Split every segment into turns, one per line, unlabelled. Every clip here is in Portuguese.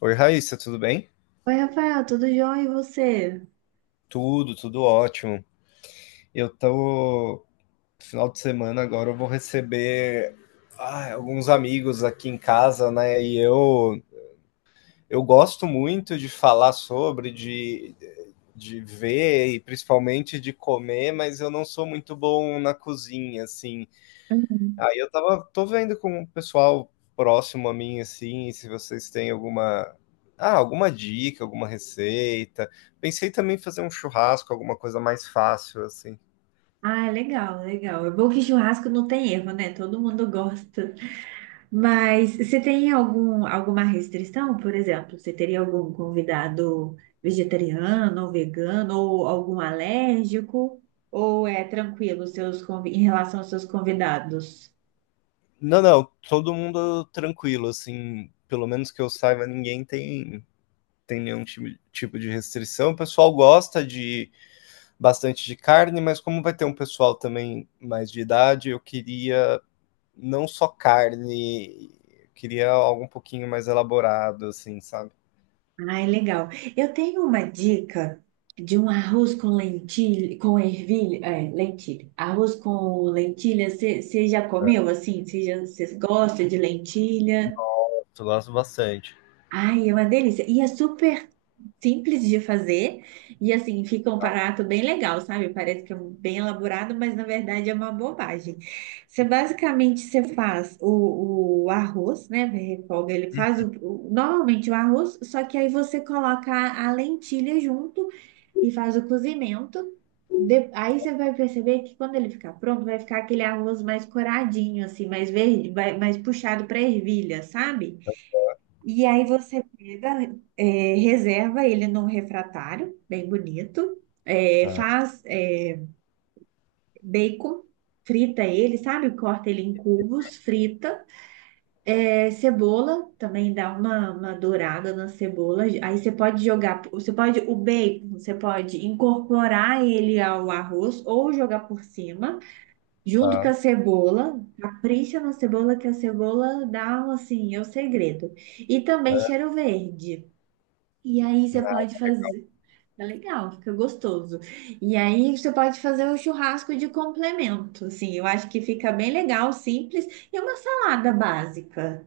Oi, Raíssa, tudo bem?
Oi, Rafael, tudo jóia e você?
Tudo, tudo ótimo. Eu tô. Final de semana agora eu vou receber alguns amigos aqui em casa, né? E eu gosto muito de falar de ver e principalmente de comer, mas eu não sou muito bom na cozinha, assim.
Uhum.
Aí eu tava tô vendo com o pessoal próximo a mim, assim, se vocês têm alguma dica, alguma receita. Pensei também em fazer um churrasco, alguma coisa mais fácil, assim.
Ah, legal, legal. É bom que churrasco não tem erro, né? Todo mundo gosta. Mas você tem alguma restrição, por exemplo? Você teria algum convidado vegetariano ou vegano ou algum alérgico? Ou é tranquilo em relação aos seus convidados?
Não, não, todo mundo tranquilo, assim, pelo menos que eu saiba, ninguém tem nenhum tipo de restrição. O pessoal gosta de bastante de carne, mas como vai ter um pessoal também mais de idade, eu queria não só carne. Queria algo um pouquinho mais elaborado, assim, sabe?
Ai, legal. Eu tenho uma dica de um arroz com lentilha, com ervilha, lentilha. Arroz com lentilha, você já comeu assim? Você gosta de lentilha?
Eu gosto bastante.
Ai, é uma delícia. E é super simples de fazer. E assim, fica um prato bem legal, sabe? Parece que é bem elaborado, mas na verdade é uma bobagem. Você basicamente você faz o arroz, né? Refoga, ele faz
Hum.
normalmente o arroz, só que aí você coloca a lentilha junto e faz o cozimento. Aí você vai perceber que quando ele ficar pronto, vai ficar aquele arroz mais coradinho, assim, mais verde, mais puxado para ervilha, sabe? E aí você pega, reserva ele num refratário, bem bonito,
Tá,
faz, bacon, frita ele, sabe? Corta ele em cubos, frita. É, cebola, também dá uma dourada na cebola. Aí você pode jogar, o bacon, você pode incorporar ele ao arroz ou jogar por cima, junto com
tá.
a cebola. Capricha na cebola, que a cebola dá, um, assim, é o segredo. E também cheiro verde. E aí você pode fazer. É legal, fica gostoso. E aí você pode fazer um churrasco de complemento, assim. Eu acho que fica bem legal, simples. E uma salada básica.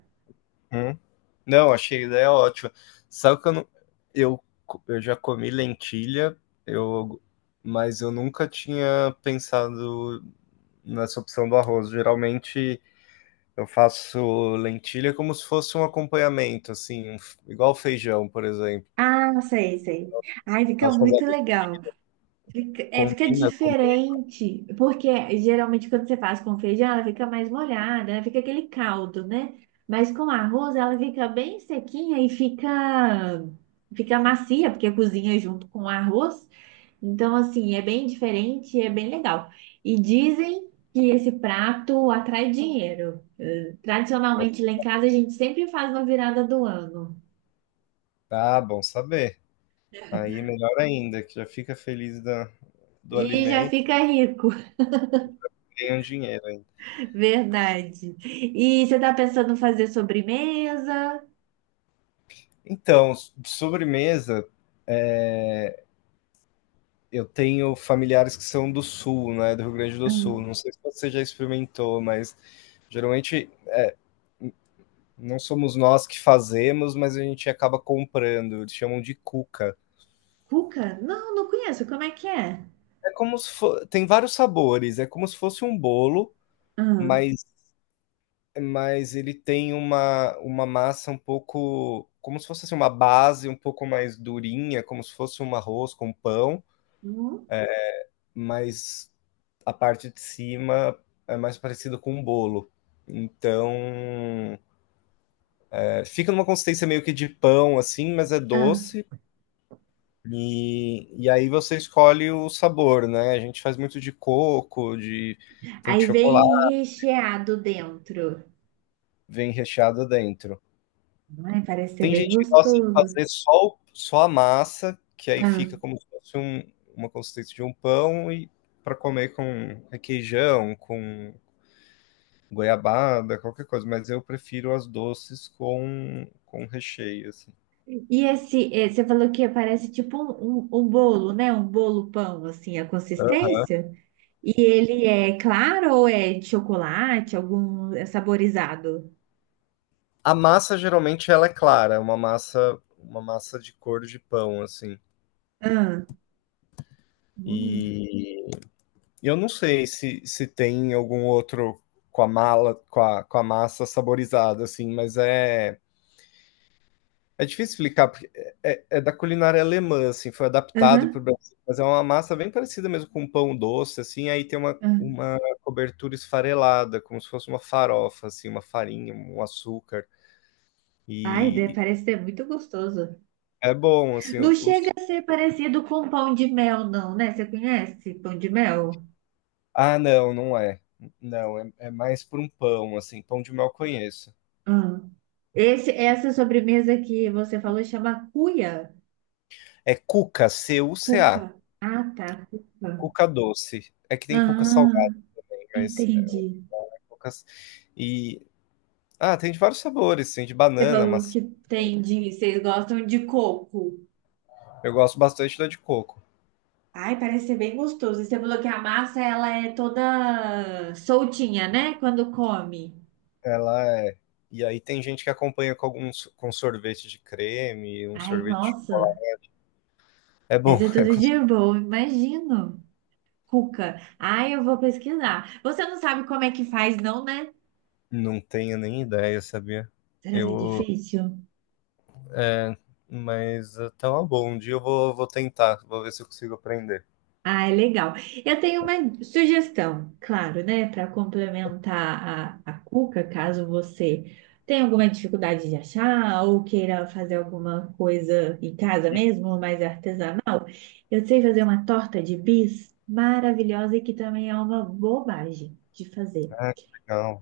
Uhum. Não, achei a ideia ótima. Sabe que eu não. Eu, eu já comi lentilha, eu, mas eu nunca tinha pensado nessa opção do arroz. Geralmente eu faço lentilha como se fosse um acompanhamento, assim, um igual feijão, por exemplo.
Ah, sei, sei. Ai, fica
Posso
muito
fazer
legal. Fica
combina com.
diferente, porque geralmente quando você faz com feijão, ela fica mais molhada, né? Fica aquele caldo, né? Mas com arroz, ela fica bem sequinha e fica macia, porque cozinha junto com o arroz. Então, assim, é bem diferente, e é bem legal. E dizem que esse prato atrai dinheiro. Tradicionalmente, lá em casa, a gente sempre faz na virada do ano.
Ah, bom saber. Aí melhor ainda, que já fica feliz da, do
E já
alimento
fica rico.
e ganha um dinheiro ainda.
Verdade. E você tá pensando em fazer sobremesa?
Então, de sobremesa, é, eu tenho familiares que são do sul, né, do Rio Grande do Sul.
Hum.
Não sei se você já experimentou, mas geralmente não somos nós que fazemos, mas a gente acaba comprando. Eles chamam de cuca.
Cuca? Não, não conheço. Como é que é?
É como se fo... tem vários sabores, é como se fosse um bolo,
Hum.
mas ele tem uma massa um pouco, como se fosse assim, uma base um pouco mais durinha, como se fosse um arroz com pão,
Hum?
mas a parte de cima é mais parecido com um bolo. Então, fica numa consistência meio que de pão, assim, mas é
Ah,
doce. E aí você escolhe o sabor, né? A gente faz muito de coco, de tem de
aí
chocolate,
vem recheado dentro.
vem recheado dentro.
Ai, parece ser
Tem
bem
gente que gosta de
gostoso.
fazer só a massa, que aí
Ah,
fica como se fosse uma consistência de um pão e para comer com requeijão, com goiabada, qualquer coisa, mas eu prefiro as doces com recheio, assim.
e esse, você falou que parece tipo um bolo, né? Um bolo pão, assim, a consistência. E ele é claro ou é de chocolate, algum é saborizado?
A massa geralmente ela é clara, é uma massa de cor de pão, assim.
Ah. Hum.
E eu não sei se, se tem algum outro com a mala, com a massa saborizada, assim, mas é é, difícil explicar, porque É da culinária alemã, assim, foi adaptado para o
Aham.
Brasil, mas é uma massa bem parecida mesmo com um pão doce, assim, aí tem uma,
Ah.
uma cobertura esfarelada, como se fosse uma farofa, assim, uma farinha, um açúcar,
Ai,
e
parece ser muito gostoso.
é bom, assim,
Não chega
os...
a ser parecido com pão de mel, não, né? Você conhece pão de mel?
Ah, não, não é. Não, é, é mais por um pão, assim, pão de mel eu conheço.
Ah. Essa sobremesa que você falou chama cuia?
É cuca, CUCA,
Cuca. Ah, tá, cuca.
cuca doce. É que tem cuca
Ah,
salgada, aí, mas é
entendi.
cuca... E... Ah, tem de vários sabores, tem de
Você
banana,
falou
maçã.
que vocês gostam de coco.
Eu gosto bastante da de coco.
Ai, parece ser bem gostoso. E você falou que a massa, ela é toda soltinha, né? Quando come.
Ela é. E aí tem gente que acompanha com alguns com sorvete de creme, um
Ai,
sorvete de chocolate.
nossa,
É
mas
bom,
é
é
tudo
gostoso.
de bom, imagino. Cuca. Ai, eu vou pesquisar. Você não sabe como é que faz, não, né?
Não tenho nem ideia, sabia?
Será que é
Eu.
difícil?
É, mas tá uma boa. Um dia eu vou, vou tentar, vou ver se eu consigo aprender.
Ah, é legal. Eu tenho uma sugestão, claro, né? Para complementar a cuca, caso você tenha alguma dificuldade de achar ou queira fazer alguma coisa em casa mesmo, mais artesanal. Eu sei fazer uma torta de bis maravilhosa e que também é uma bobagem de fazer.
Ah, que legal.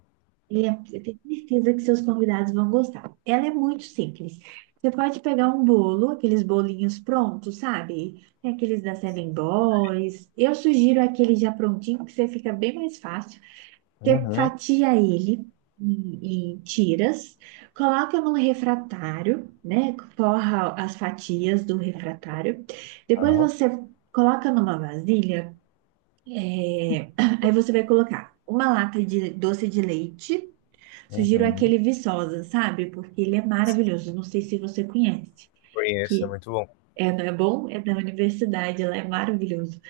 É, eu tenho certeza que seus convidados vão gostar. Ela é muito simples. Você pode pegar um bolo, aqueles bolinhos prontos, sabe? É aqueles da Seven Boys. Eu sugiro aquele já prontinho, que você fica bem mais fácil. Você
Uhum.
fatia ele em tiras, coloca no refratário, né? Forra as fatias do refratário. Depois
Tá.
você coloca numa vasilha. é, Aí você vai colocar uma lata de doce de leite. Sugiro
Uhum.
aquele Viçosa, sabe? Porque ele é maravilhoso. Não sei se você conhece.
Conheço, é
Que
muito bom.
é, não é bom? É da universidade, ela é maravilhoso.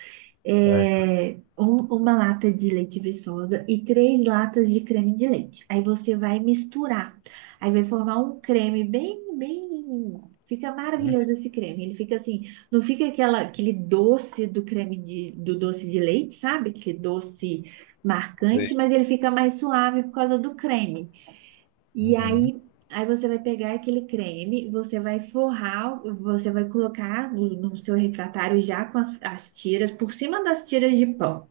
É, que-
É uma lata de leite Viçosa e três latas de creme de leite. Aí você vai misturar. Aí vai formar um creme bem, bem. Fica
uhum.
maravilhoso esse creme. Ele fica assim, não fica aquele doce do doce de leite, sabe? Aquele doce
Sei.
marcante, mas ele fica mais suave por causa do creme. E
Uhum.
aí, aí você vai pegar aquele creme, você vai forrar, você vai colocar no seu refratário já com as tiras, por cima das tiras de pão.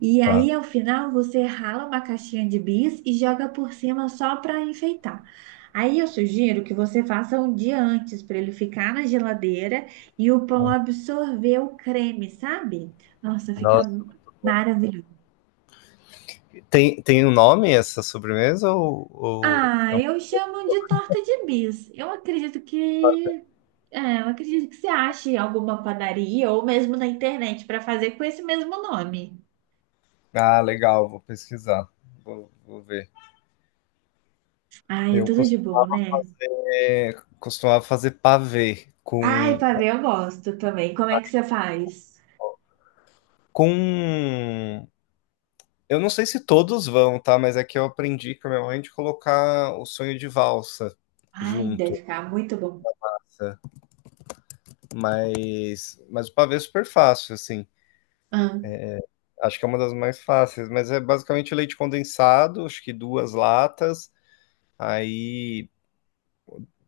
E
Tá.
aí, ao final, você rala uma caixinha de bis e joga por cima só para enfeitar. Aí eu sugiro que você faça um dia antes para ele ficar na geladeira e o pão
Uhum.
absorver o creme, sabe? Nossa, fica
Nossa,
maravilhoso.
tem um nome essa sobremesa ou
Ah, eu chamo de torta de bis. Eu acredito que. É, eu acredito que você ache alguma padaria ou mesmo na internet para fazer com esse mesmo nome.
Ah, legal, vou pesquisar. Vou ver.
Ai, é
Eu
tudo de bom,
costumava
né?
fazer pavê
Ai,
com,
pavê eu gosto também. Como é que você faz?
com. Eu não sei se todos vão, tá? Mas é que eu aprendi com a minha mãe de colocar o sonho de valsa
Ai, deve
junto,
ficar muito bom.
tá? Mas o pavê é super fácil, assim.
Ah.
Acho que é uma das mais fáceis, mas é basicamente leite condensado, acho que duas latas, aí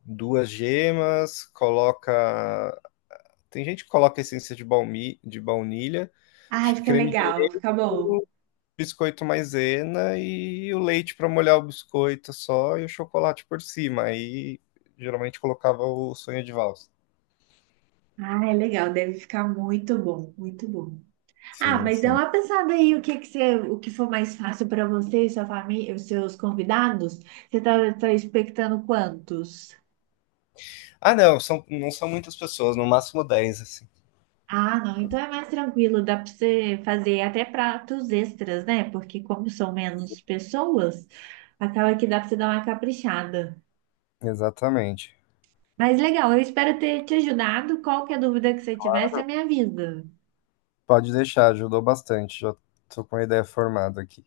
duas gemas, coloca. Tem gente que coloca essência de baunilha, acho
Ai,
que
fica
creme de
legal,
leite,
fica bom.
biscoito maisena e o leite para molhar o biscoito só e o chocolate por cima. Aí geralmente colocava o sonho de valsa.
Ai, legal, deve ficar muito bom, muito bom. Ah,
Sim,
mas dá
sim.
uma pensada aí o que que você, o que for mais fácil para você e sua família, os seus convidados. Você tá expectando quantos?
Ah, não, são, não são muitas pessoas, no máximo 10 assim.
Ah, não, então é mais tranquilo, dá para você fazer até pratos extras, né? Porque como são menos pessoas, acaba que dá para você dar uma caprichada.
Exatamente.
Mas legal, eu espero ter te ajudado. Qualquer dúvida que você tiver, você me avisa.
Pode deixar, ajudou bastante. Já tô com a ideia formada aqui.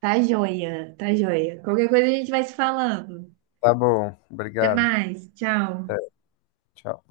Tá joia, tá joia. Qualquer coisa a gente vai se falando.
Tá bom,
Até
obrigado.
mais, tchau.
Até, tchau.